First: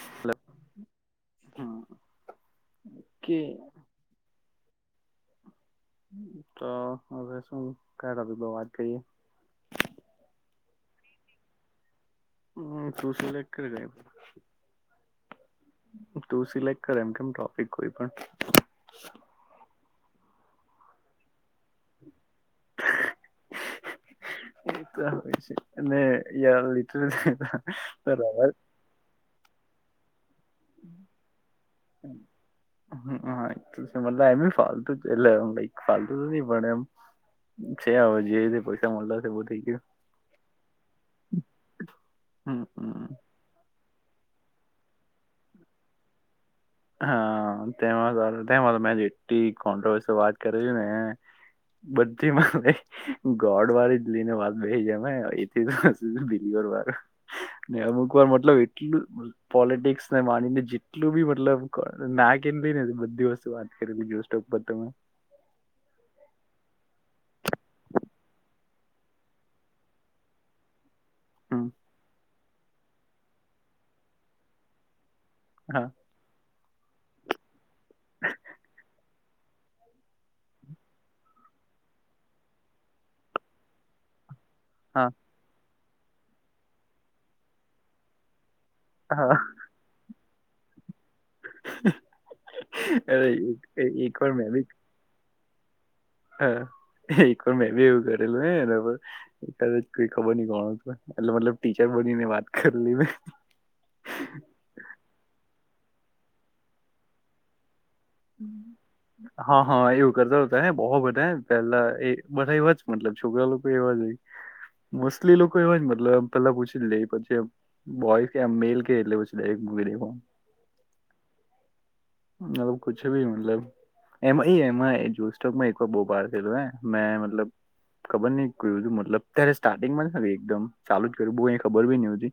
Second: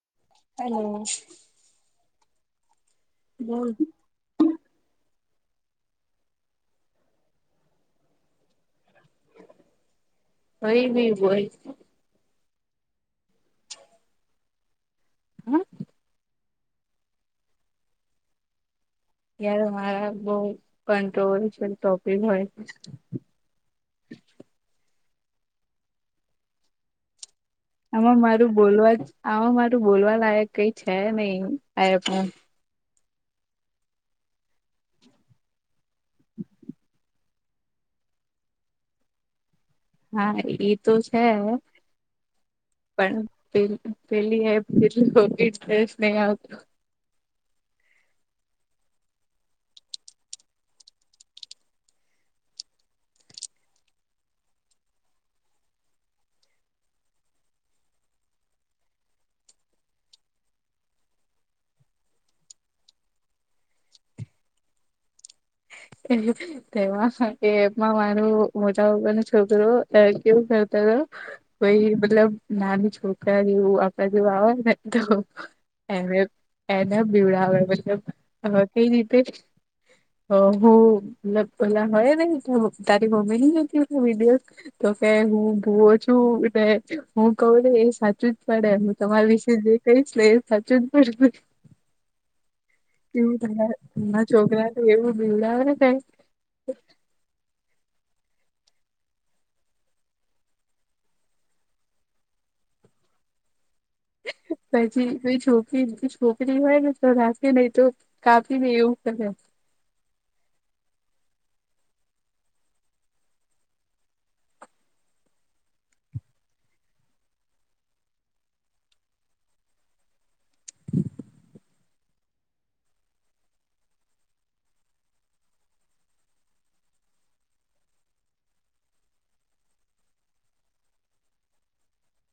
હ હેલો હમ કે [unintelligible] તો હવે શું ક વાત કરીઈએ કઈ ભી બોલ હમ્મ [unintelligible] હા સિલેક્ટ કરે એમ કેમ ટોપિક કોઈ પણ રા બહ ક્રોવર્શયલ ટોપિક હોય છે [inaudible] એ હોય છે અને [unintelligible] આમાં મારું બોલવા જ આમાં મારું બોલવા લાયક કઈ છે નહી આ પણ હ હા મતલબ એમ ફતુ છેક ફતુ તો નથી પણ એમ છે હવે જે રીતે પૈસા મળલા છે એ બુ થઇ ગયું હા એ તો છે હમ હમ પણ પેું [unintelligible] આવું હા તેમાં આજે એટલી કંટ્રોવેરસલ વાત કરી છે ને બધી [unintelligible] ગોડ વાળી લને વાત બેહી જ એથી બી ને અમુક વાર મતલબ એટલું પોલિટિક્સને માનીને જેટલું બી મતલબ ના કે લઈ ને બધી વસ્તુ વાત કરી સોક પર તમે તેમાં એમાં મારું મોટાપાપા નો છોકરો [unintelligible] કરતો તો હમ કોઈ મતલબ નાની છોકરા જેવું આપણા જેવુંય ને તો હા એને એના બીવડાવે મતલબ કઈ રીતે હ હો ઓલા હય નહી તારી મમ્મી ન હતી કે વિડયો તો હા કે હું ભુવો છું ને હું કઉું ને એ સાચું જ પડે હું તમારી હા વિશે જે કઈશ એ સાચું જ પડે અરે એક [unintelligible] વાર મેં છોકરા બી ને તો એવું બિડાવે ને [unintelligible] હા એક વાર મેં બી એવું કર્યું [unintelligible] ખબર ન કોણ હતું એટલે મતલબ ટીચર બનીને વાત કરી લ મે [inaudible] પછી કોઈ છોકરી છોકરી હોય ને રા કે નહી તો કાપીને એવું કરે. હા હા એવું કરતા હોતા હે બહ બ હ પેલા એ બધા એવા જ મતલબ છોકરા લોકો એવા જ હોય મોસ્ટલી લોકો એવા જ મતલબ પેલા પૂછી લે પછી બોય કેમ મેલ કે એટલે પૂછી લે વિડિયો કોન મતલબ કુછ ભી મતલબ એમાં એમાં [unintelligible] એક વાર બહુ પાર થયેલું હ મે મતલબ ખબર નહ કોઈ બધું મતલબ અત્યારે સ્ટાર્ટિંગમાં એકદમ ચાલુ જ કર્યું બહુ ખબર બી ની હુતી.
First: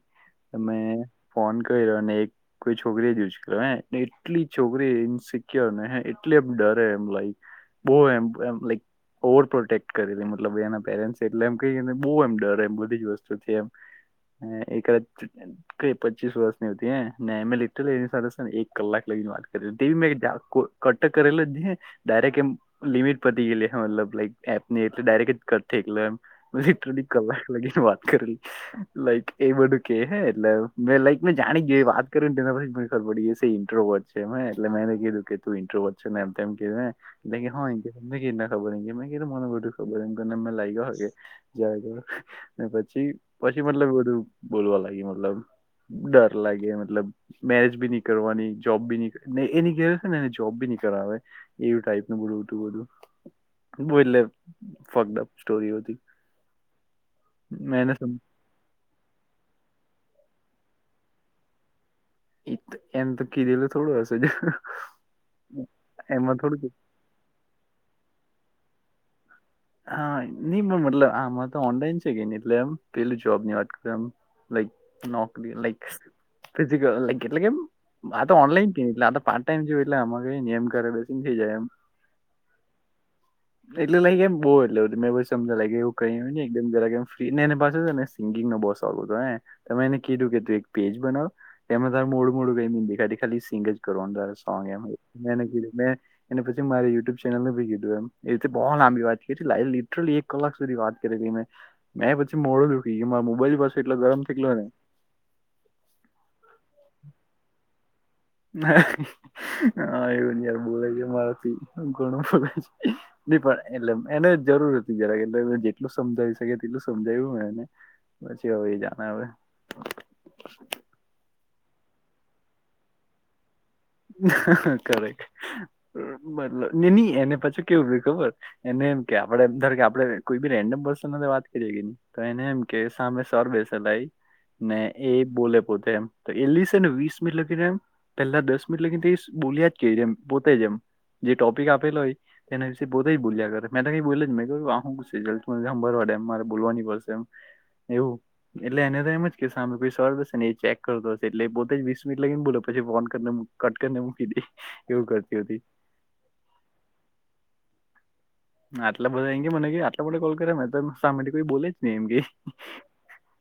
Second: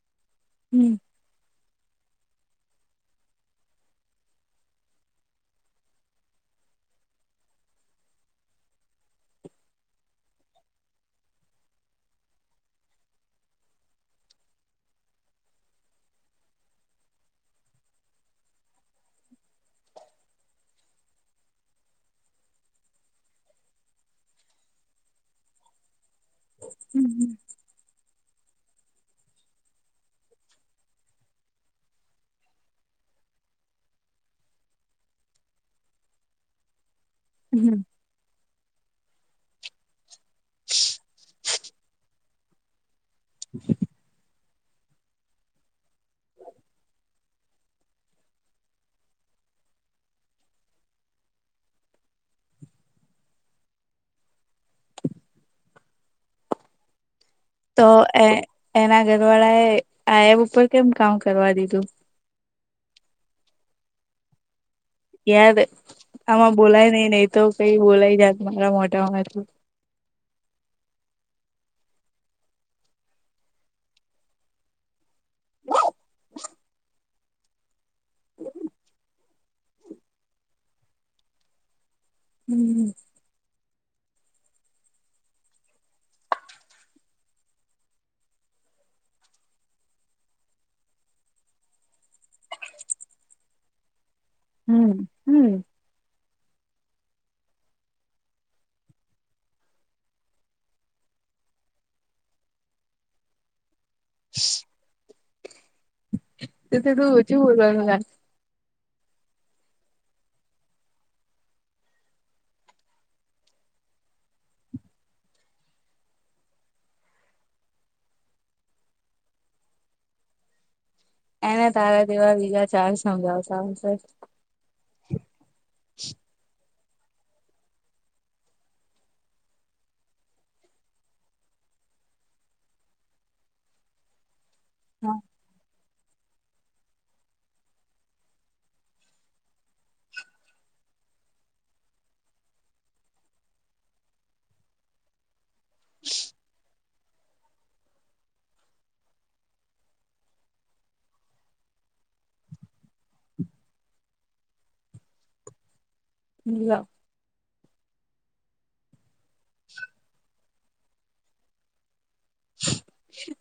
તમે હમ ફોન કર્યો અને કોઈ છોકરી જ ઉંચકેલો ને એટલી છોકરી ઇન્સિક્યોર ને એટલી આમ ડરે લાઈક બો એમ લાઈક ઓવર પ્રોટેક્ટ કરેલી મતલબ એના પેરેન્ટ એટલે એમ કહીને બહુ એમ ડર એમ બધી જ વસ્તુથી એમ એકાદા કઈ પચીસ વર્ષનીતી હ મેં લીધ એની સાથેને એક કલાક લગી વાત [unintelligible] મે કરેલો ડાયરેક્ટ લિમિટ પતી ગ હે મતલબ લાઈક એપ એટલે ડાયરેક્ટટ થલે એમ પછીટ કલાક લાગીને વાત કરે લાઈક એ બધું કે હે એટલે મેં લાઈક મેં જાણી ગય વાત કર્યું ને તેના પછી મને ખબર પડી જ ઈન્ટ્રોવેર્ટ છે હે એટલે મે એને કીધું કે તું ઈન્ટ્રોવેર્ટ છે મે એમ તેમ કીધું હે હા તમને હમ કેવી રીતના ખબર કે મને બધું ખબર એમનેમે લાગ્યા કે જ ને પછી પછી મતલબ બધું બોલવા લાગે મતલબ ડર લાગે મતલબ મેરેજ બી નહી કરવાની જોબ બી ન એની કે ને એને જોબ બી નહી કરાવે એવું ટાઈપ ન બધું હતું બધું બો એટલે [unintelligible] સ્ટોરીઓથી તો એ એના ઘરવાળા એ આ એપ ઉપર કેમ કામ કરવા દીધું એતો એમ તો કીધેલ થોડું હશે જ યાર એમાં આમાં થોડું બોલાય નઈ નઈ તો કંઈ બોલાય જાત મારા મોઢામાંથી હા ની પણ મતલબ આમાં તો ઓનલાઈન છે કે ની એટલે એમ પેલું જોબની વાત કરુ નોકરી લાઈક્સ ફિઝિકલ લાઈ એટલે કેમ આ તો ઓનલાઈન કે ની એટલે આ તો પાર્ટ ટાઈમ જેવુ એટલે આમાં કંઈ જેમ કરે બેસીને થઈ જાય એમ હમ્મ, હમ્મ. એટલે લાઈક એમ બો એટલે [unintelligible] લાઈક એવુ કંઈ ની [unintelligible] એમ જરાક એમ ફ્રી ને એને પાસે ને સિંગિંગ નો બો શોખ ઉતો હે તો મેં એને કીધું કે તું એક પેજ બનાવ તેમાં તારે મોડું મોડું [unintelligible] ખાલી સિંગ જ કરવાનું તારે [unintelligible] હમ હમ મે એનેપછી મારી યુટ્યુબ ચેનલનું ભી કીધું એમ એ રીતે બો લાંબી વાત એ રીતે લા લિટરલી એક કલાક સુધી વાત કરેલી મે મેં પછી મોડુ દુઃખી ગ્યુ માર મોબાઈલ પછ એટલો ગરમ થગ્લો ને તથી તુ ઓછે ભૂલણ ના હા એવું જ યાર બોલાઈ ગ્યુ મારાથી ઘણું બોલાઈ જ ની પણ [unintelligible] એટલે એને જરૂર હતી જરા કે એટલે જેટલું સમજાવી શકે તેટલું સમજાવ્યું મે એને પછી હવે એ જાને હવે એને તારા જેવા બીજા ચાર સમજાવશે હ કરેક મતલબ ની ની એને પછી કેવું થયું ખબર એને એમ કે આપદે ધારેકે આપણે કોઈ બી રેન્ડમ પર્સન હાતે વાત કરીએ તો એને એમ કે સામે સર બેસેલા હોઈ ને એ બોલે પોતે એમ તો એ લસે ને વીસ મિનિટ લગી એમ પેલા દસ મીન્સ કે એ બોલ્યા જ કરયુ એમ પોતેજ એમ જે ટોપિક આપેલો હોય તેના વિશે પોતે જ બોલ્યા કરે મેં તો કઈ બોલુ જ ની મે કીધું આ હુ [unintelligible] મારે બોલવાની પડશે એમ એવું એટલે એને તો એમ જ કે સામે કોઈ સવાલ પૂછેસે ને એ ચેક કરતો હશે એટલે પોતે જ વીસ મિટ લાગીને બોલો પછી ફોન કરી ને કટ કરી ને મૂકી દી એવું કરતી હતી [inaudible] આટલા બધા એ મને આટલા માટે કોલ કર્યાને તો શામે થી કોઈ બોલે જ નને એમ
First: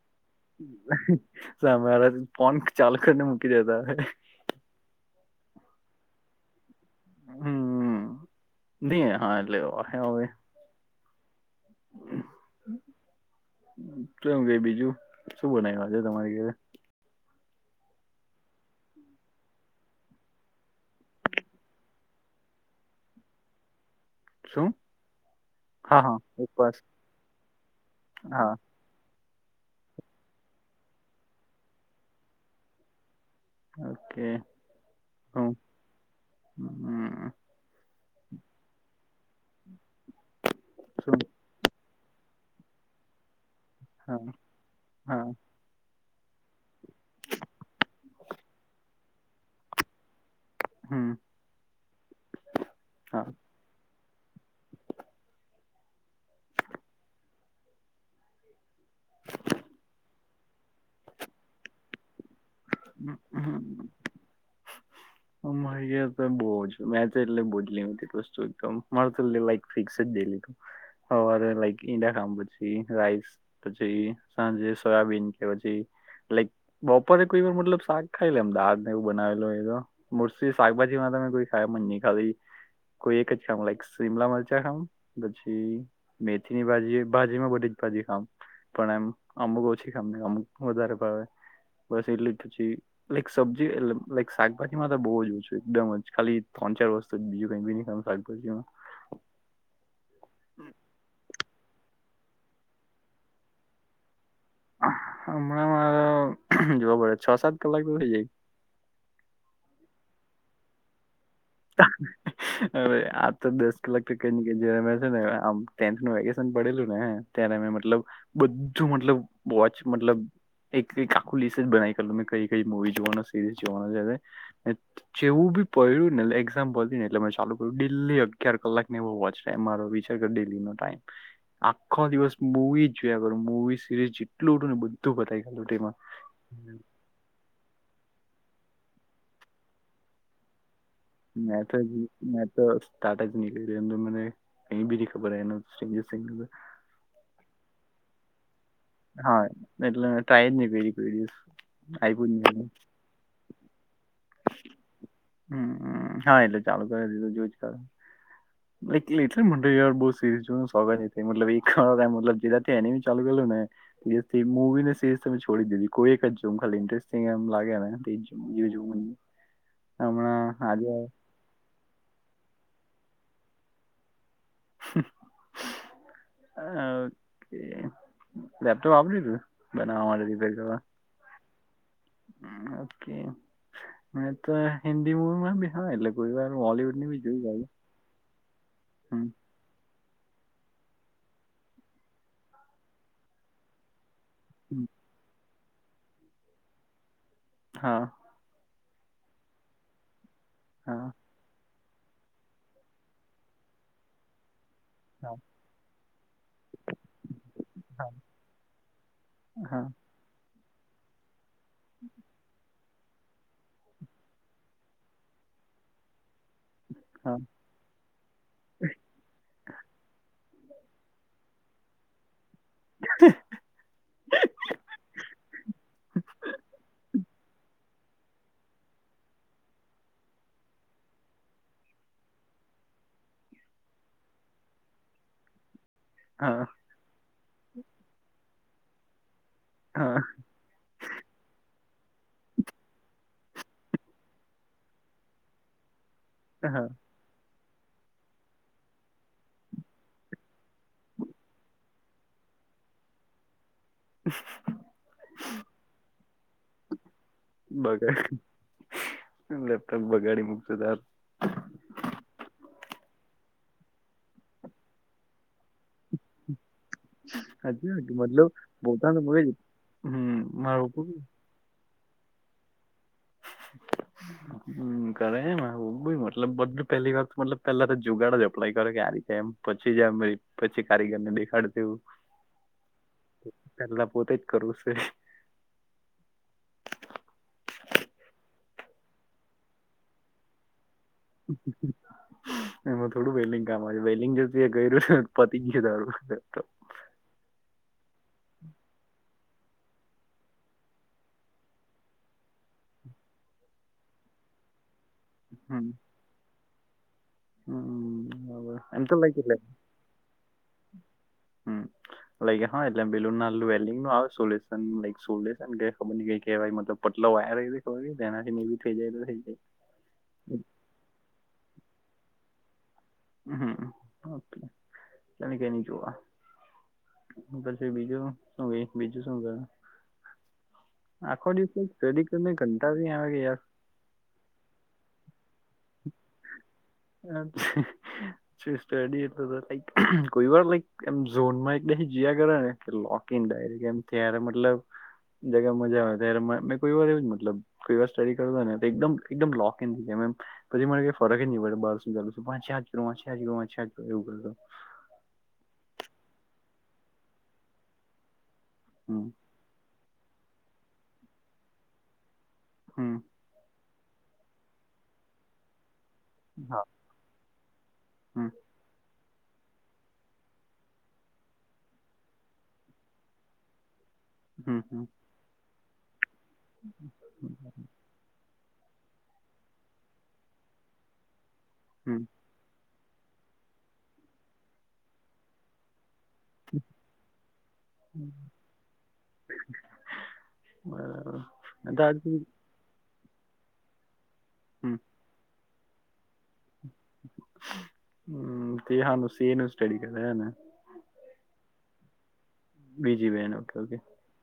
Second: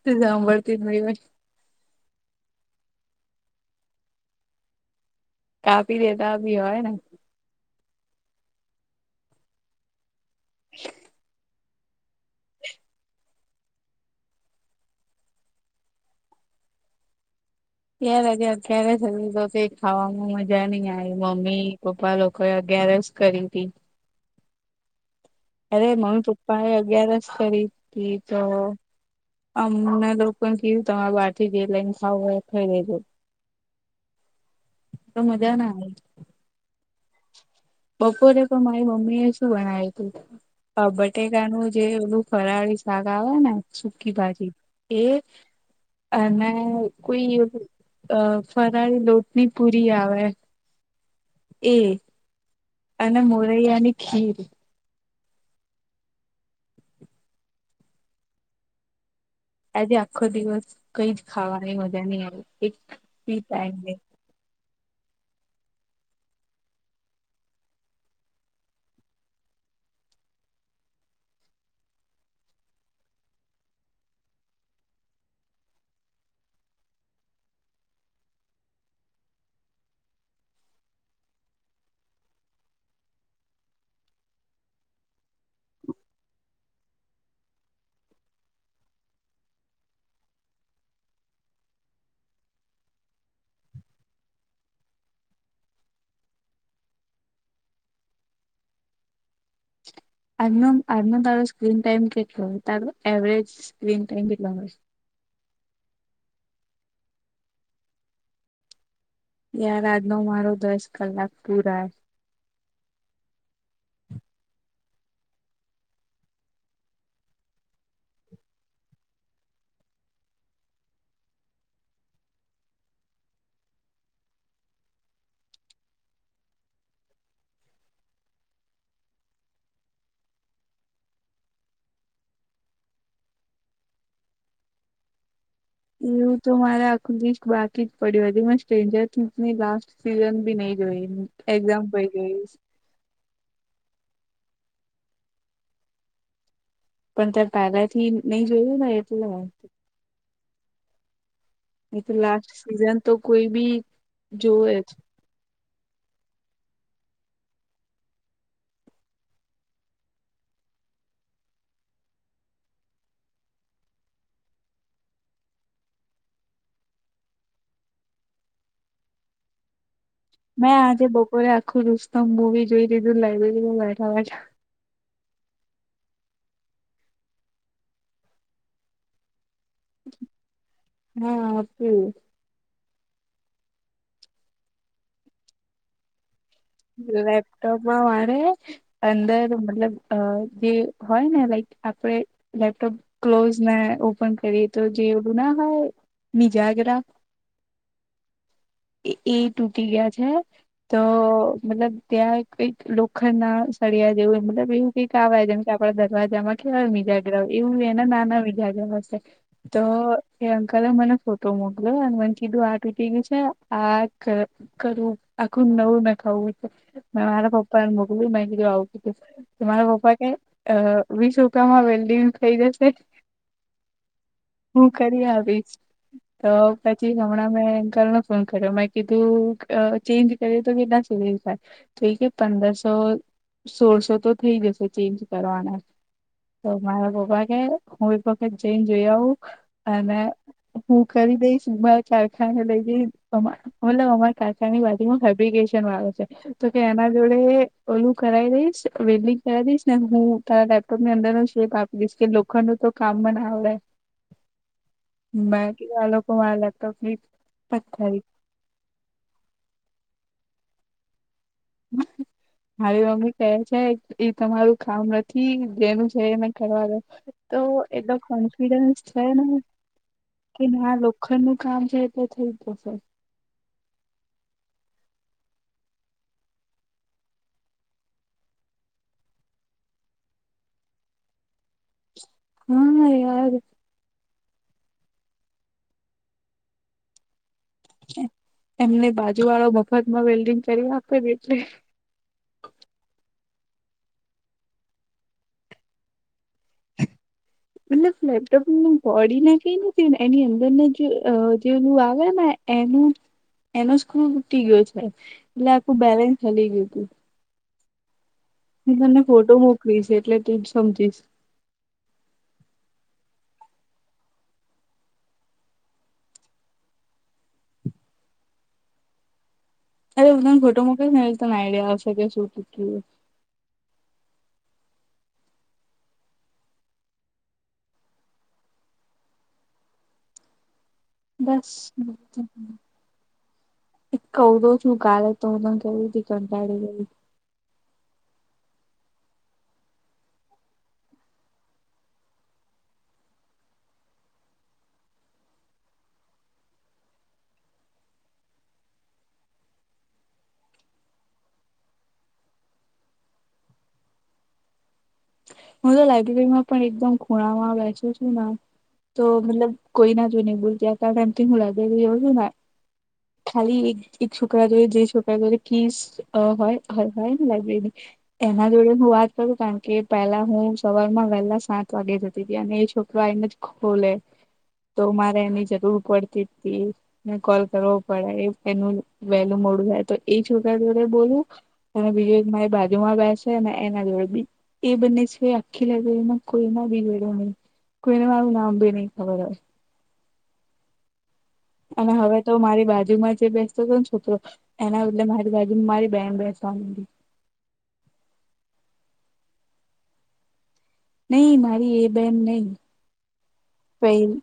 તું સાંભળતી જ નહી હોય સામે વાળા ફોન ચાલુ કરીને મૂકી દેતા હશે કાપી દેતા બી હોય ને હમ ની હા એટલે હોવે હવે [inaudible] [inaudible] તું એમ કે બીજું શું બનાવ્યુ આજે તમારી ઘરે યાર અત્યારે જ તો કે ખાવાવામાં મજા નઈ આવે મમ્મી પપ્પા લોકો અગયારસ કરી હતી શું અરે હા હા મમ્મી પપ્પા એ ઉપવાસ અગિયારસ કરી હતી તો હા અમમે લોકોને કીધું તમારે બહાર થી જે લાઈને ખાવ હોય એ ખાઈ લેજો ઓકે તો હું મજા ના આવે હમ બપોરે પણ મારી મમ્મી એ શું બણાવ્યું હતું શું બટેકાનું જ જે ઓલું ફરાળી શાક આવે ને સુકી હા ભાજી એ હા અને કોઈ ફરળી લોટની પૂરી આવે હમ એ અને હા મોરયા ની ખીર આજે આખો દિવસ કઈ જ ખાવાની મજા નઈ આવી એક પીસ [unintelligible] હ મારી તો બહુ મેં તો એટલે બોલી વસ્તુ એકદમ મારે તોક ફિક્સે જ હવારે લાઈક ઈડા ખામ પછી રાઈસ પછી સાંજે સોયાબીન કે પછી લાઈક બપોરે કોઈ વાર મતલબ શાક ખાઈ લેમ દાળ ને એવું બનાવેલો હોય તો મુરસી શાકભાજી માં તમે કોઈ ખામ જ ની ખાધ. કોઈ એક જ ખામ લાઈક શીમલા મરચા ખામ પછી મેથીની ભાજીમાં બધી પછી ખામ પણ એમ અમુક ઓછી ખામ નહી અમુક વધારે ભાવે. બસ એટલે જ પછી લાઈક સબ્જી એટલ લઈક શાકભાજીમાં તો બહુ જ ઓછું એકદમ જ ખાલી ત્રન ચા વસ્તુ બીજું કઈ બી ની ખામ શાકભાજીમાં. આજનો આજનો તારો સ્ક્રીન ટાઈમ કેટલોય તારો એવરેજ સ્ક્રીન ટાઈમ નમસ. [unintelligible] જોવ છ સાત કલાક તો થઈ જાય. યાર આજનો મારો દસ કલાક પૂરા. હવે આ તો દસ કલાક કે કે જયારે મે છે ને આમ ટેન્થ નું વેકેશન પડેલું ને ત્યારે મે મતલબ બધું મતલબ વોચ મતલબ એક વીક આખું લિસ્ટ જ બનાવી કર લુ મે કઈ કઈ મુવી જોવા, સિરીઝ જોવાનું જેવું પૈડું ને લાઇ એક્ઝામ પતિ ને એટલે ચાલુ કર ડેલી અગીયાર કલાક ને વોચ ટાઈમ મારો વિચાર કર ડેલી નો ટાઈમ. આખો દિવસ મુવી જ જોયા કરું મૂવી સિરીઝ જેટલું ઉઠું ને બધું બતાય ગ એવું તો મારા આખું લિસ્ટ બાક પડ્યું હતું, સ્ટ્રેન્જરની લાસ્ટ સીઝન બી નઈ મેં તો જ મેં તો સ્ટા્ટ જ નહી કરી એ તો મને અહી બી ની ખબર એનું સિંગુ સિંગ તો પણ તે પહેલાથી નહી જોયું ને એટલે. ટાયમ ની [inaudible] એ તો લાસ્ટ સિઝન તો કોઈ બી જોવે જ. હમ્મ, હા એટલે ચાલુ કરી દીધું જો જ કર. એટલે [inaudible] બવ સીરીઝ [unintelligible] એક મતલબ જુદા એમી ચાલુ ગેલું ને મુવી ને સીરીઝ તમે છોડી દીધી કોઈ એક જ જોમ ખાલી ઇન્ટરેસ્ટિંગ એમ લાગેને તે જ જોમ. [unintelligible] મેં આજે બપોરે આખું રુસ્તમ મુવી જોઈ લીધું લાઈબ્રેરી માં બેઠા બેઠા. ઓકે લેપટોપ આપી દીધું? બનાવા રિપેર કરવા હા હતું [unintelligible] કે મે તો હિન્દી મુમાં બીહાર એલે કોઈ વાર બોલીવુડની બી જોઈ કાઢું લેપટોપમાં મારે અંદર મતલબ અ જે હોય ને લાઈક આપડ લેપટોપ ક્લોઝ ને ઉપ પણ કરીએ તો હમ જે એલું ના હોય બીજાગરા. હા. એ-એ તૂટી ગયા છે, તો હા મતલબ ત્યાં કંઈક લોખંડ ના સળિયા જેવું મતલબ એવું હા [unintelligible] જેમ કે આપડા દરવાજામાં [unintelligible] એવું એના હા નાના [unintelligible] હશે તો તો હા એ અંકલે મને ફોટો મોકલ્યો અને ભન કીધું આ તૂટી ગયું છે. આ કર કરવું આખું નવું નખાવું મે હા મારા પપ્પા ને મોકલ્યું મે કીધું આવું કીધું. તો મારા પપ્પા કેય અહ વીસ રૂપિયામાં વેલ્ડિંગ થઇ જશે. હું કરી આવીશ, તો પછી હમણાં મેં [unintelligible] ફોન કર્યો મે કીધું આહ ચેન્જ કરીએ તો કેટલા સુધી તો ઈ કે પંદરસો, સોળસો તો થઈ જશે ચેન્જ કરવાના. હા તો મારા પપ્પા કે હું એક વખત જઈન જોઈ આવું. હા અને હું કરી દઈશ [unintelligible] કારખાને લઈ જઈ મતલબ અમારા કારખાના ની બાજુ માં ફેબ્રિકેશન વાળો છે તો હા કે એના જોડે ઓલું કરાવી દઈશ વેલ્ડિંગ કરાવ દઈશ ને હું તારા લેપટોપ ની અંદર નો શેપ આપી દઈશ કે લોખંડો તો કામ માં ના આવે મે કીધૂ આ લોકો મારા લેપટૉપ ની બગાડી લેપટોપ બગાડી મૂકશો તાર મારી મમ્મી કહે છેએ તમારું કામ નથી જેનું છે કરવા દ તો હાચી વાત એલો મતલબ કોન્ફિડન્સ પોતાનું છેને મગજ હમ કે મારું ના લોખંડ નું કામ છે એટલે થઈ જશે [unintelligible] હમ કરે એમ આવું બ મતલબ બધું પહેલી વાર મતલબ પેલા તો જુગાડાો જઝપડા કરે કે આારી એમ પછી પછી જાયરી પછી કારીગર ને દેખાડ તેવું હા યાર કરું છે એમને બાજુ વાળો મફત માં વેલ્ડિંગ કરી આપે ને એટલે એમાં થોડું વેલ્ડિગ માં વેલિંગ જત ગયું છે પતી ગય તારું બટલે ફેપટપને બડીને એ નથી એની અંદર ને જે જેલું આવે ને એનું એનો સ્ક્રુ ઢીલો છે એટલે હમ આખું બેલેન્સ હલી ગયું તું હમ બરાબર. મે એમ તો તમને લાઈક ફોટો મોકલી છે એટલે તું જ સમજીશ હમ લાગ્યા હ એટલે બલુન ના લું એ સોલ્યુન અ સોલેસન ખબર નય શું કેવાય મતલબ પટલો વાયર ખબર તેનાથી થઈ જાય તો થઈ જાય અરે હું તને ફોટો મોકલીશને એ તને આઈડિયા આવશે કે શું કેટું ઓ તને કઈ નઈ જોવા પછી બીજું શું ક બીજું શું કરું બસ આવે કે યાર એક કૌ દો છું ક તો હું તને ફરીથી કરું હચછ સ્ટડી એટ લક કોઈ વાર લક એમ ઝોન માં એકલે જયા કરે ને લોક ને મ ત્યારે મતલબ જગ્યા મજા આવે ત્યારે મેં કોઈ વાર એવ મતલબ કોઈર સ્ટડી કર હો નેક પછી મનેઈ ફરક ની પડ [inaudible] એવું કર હું તો લાયબ્રેરીમાં પણ એકદમ ખૂણામાં બેસું છું ને તો હમ મતલબ કોઈ ના જોઈ ને બૂલ બે ત્રણ દિવસ થી હું લાયબ્રેરી જઉ છું ને હમ ખાલી એક છોકરા જોરી જે છોકરા જોડ કીસ અ હોય હા હોય લાયબ્રેરી હમ એના જોડે હું વાત કરું કારણ કે પેલા હું સવાર માં વહેલા સાત વાગે જતી હતી અને એ છોકરા આઈને જ ખોલે હમ તો હમ મારે એની જરૂર પડતી મે કોલ કરવો પડે એનું વેલુ મોડું થાય તો એ છોકરા જોડે બોલું અને હમ બીજું એક મારી બાજુ માં બેસે એના જોડેી એ બને છે આખી લાયબ્રેરી માં કોઈના બી જોડે નહી કોઈને મારૂ નામ બી નહી ખબર હો બરાબર અને હવે તો મારી બાજુ માં જે બેસતો હતો ને છોકરો હમ એના બદલે મારી બાજુ બ મારી બેન બે હમ તે સું સ એ ન સ્ટડી કર એ નહી મારી એ બેન નહી બીજી બેહેન ઓકે ઓકે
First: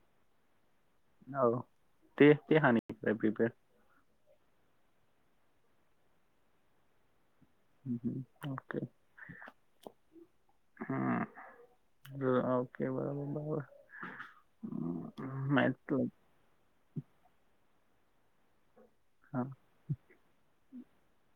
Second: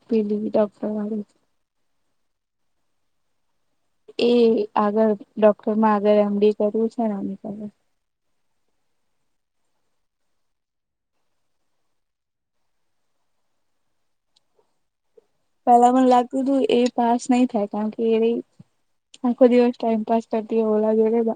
[unintelligible] [unintelligible] એ આગળ ડોક્ટરમાં આગળ એમ ડી કરવું છે ને. [inaudible] હમ્મ. ઓકે, બરાબર-બરાબર. હમ્મ. પહેલા મને લાગતું તું એ પાસ નહીં થાય કારણ કે એ હા આખો દિવસ ટાઈમ પાસ કરતી [unintelligible]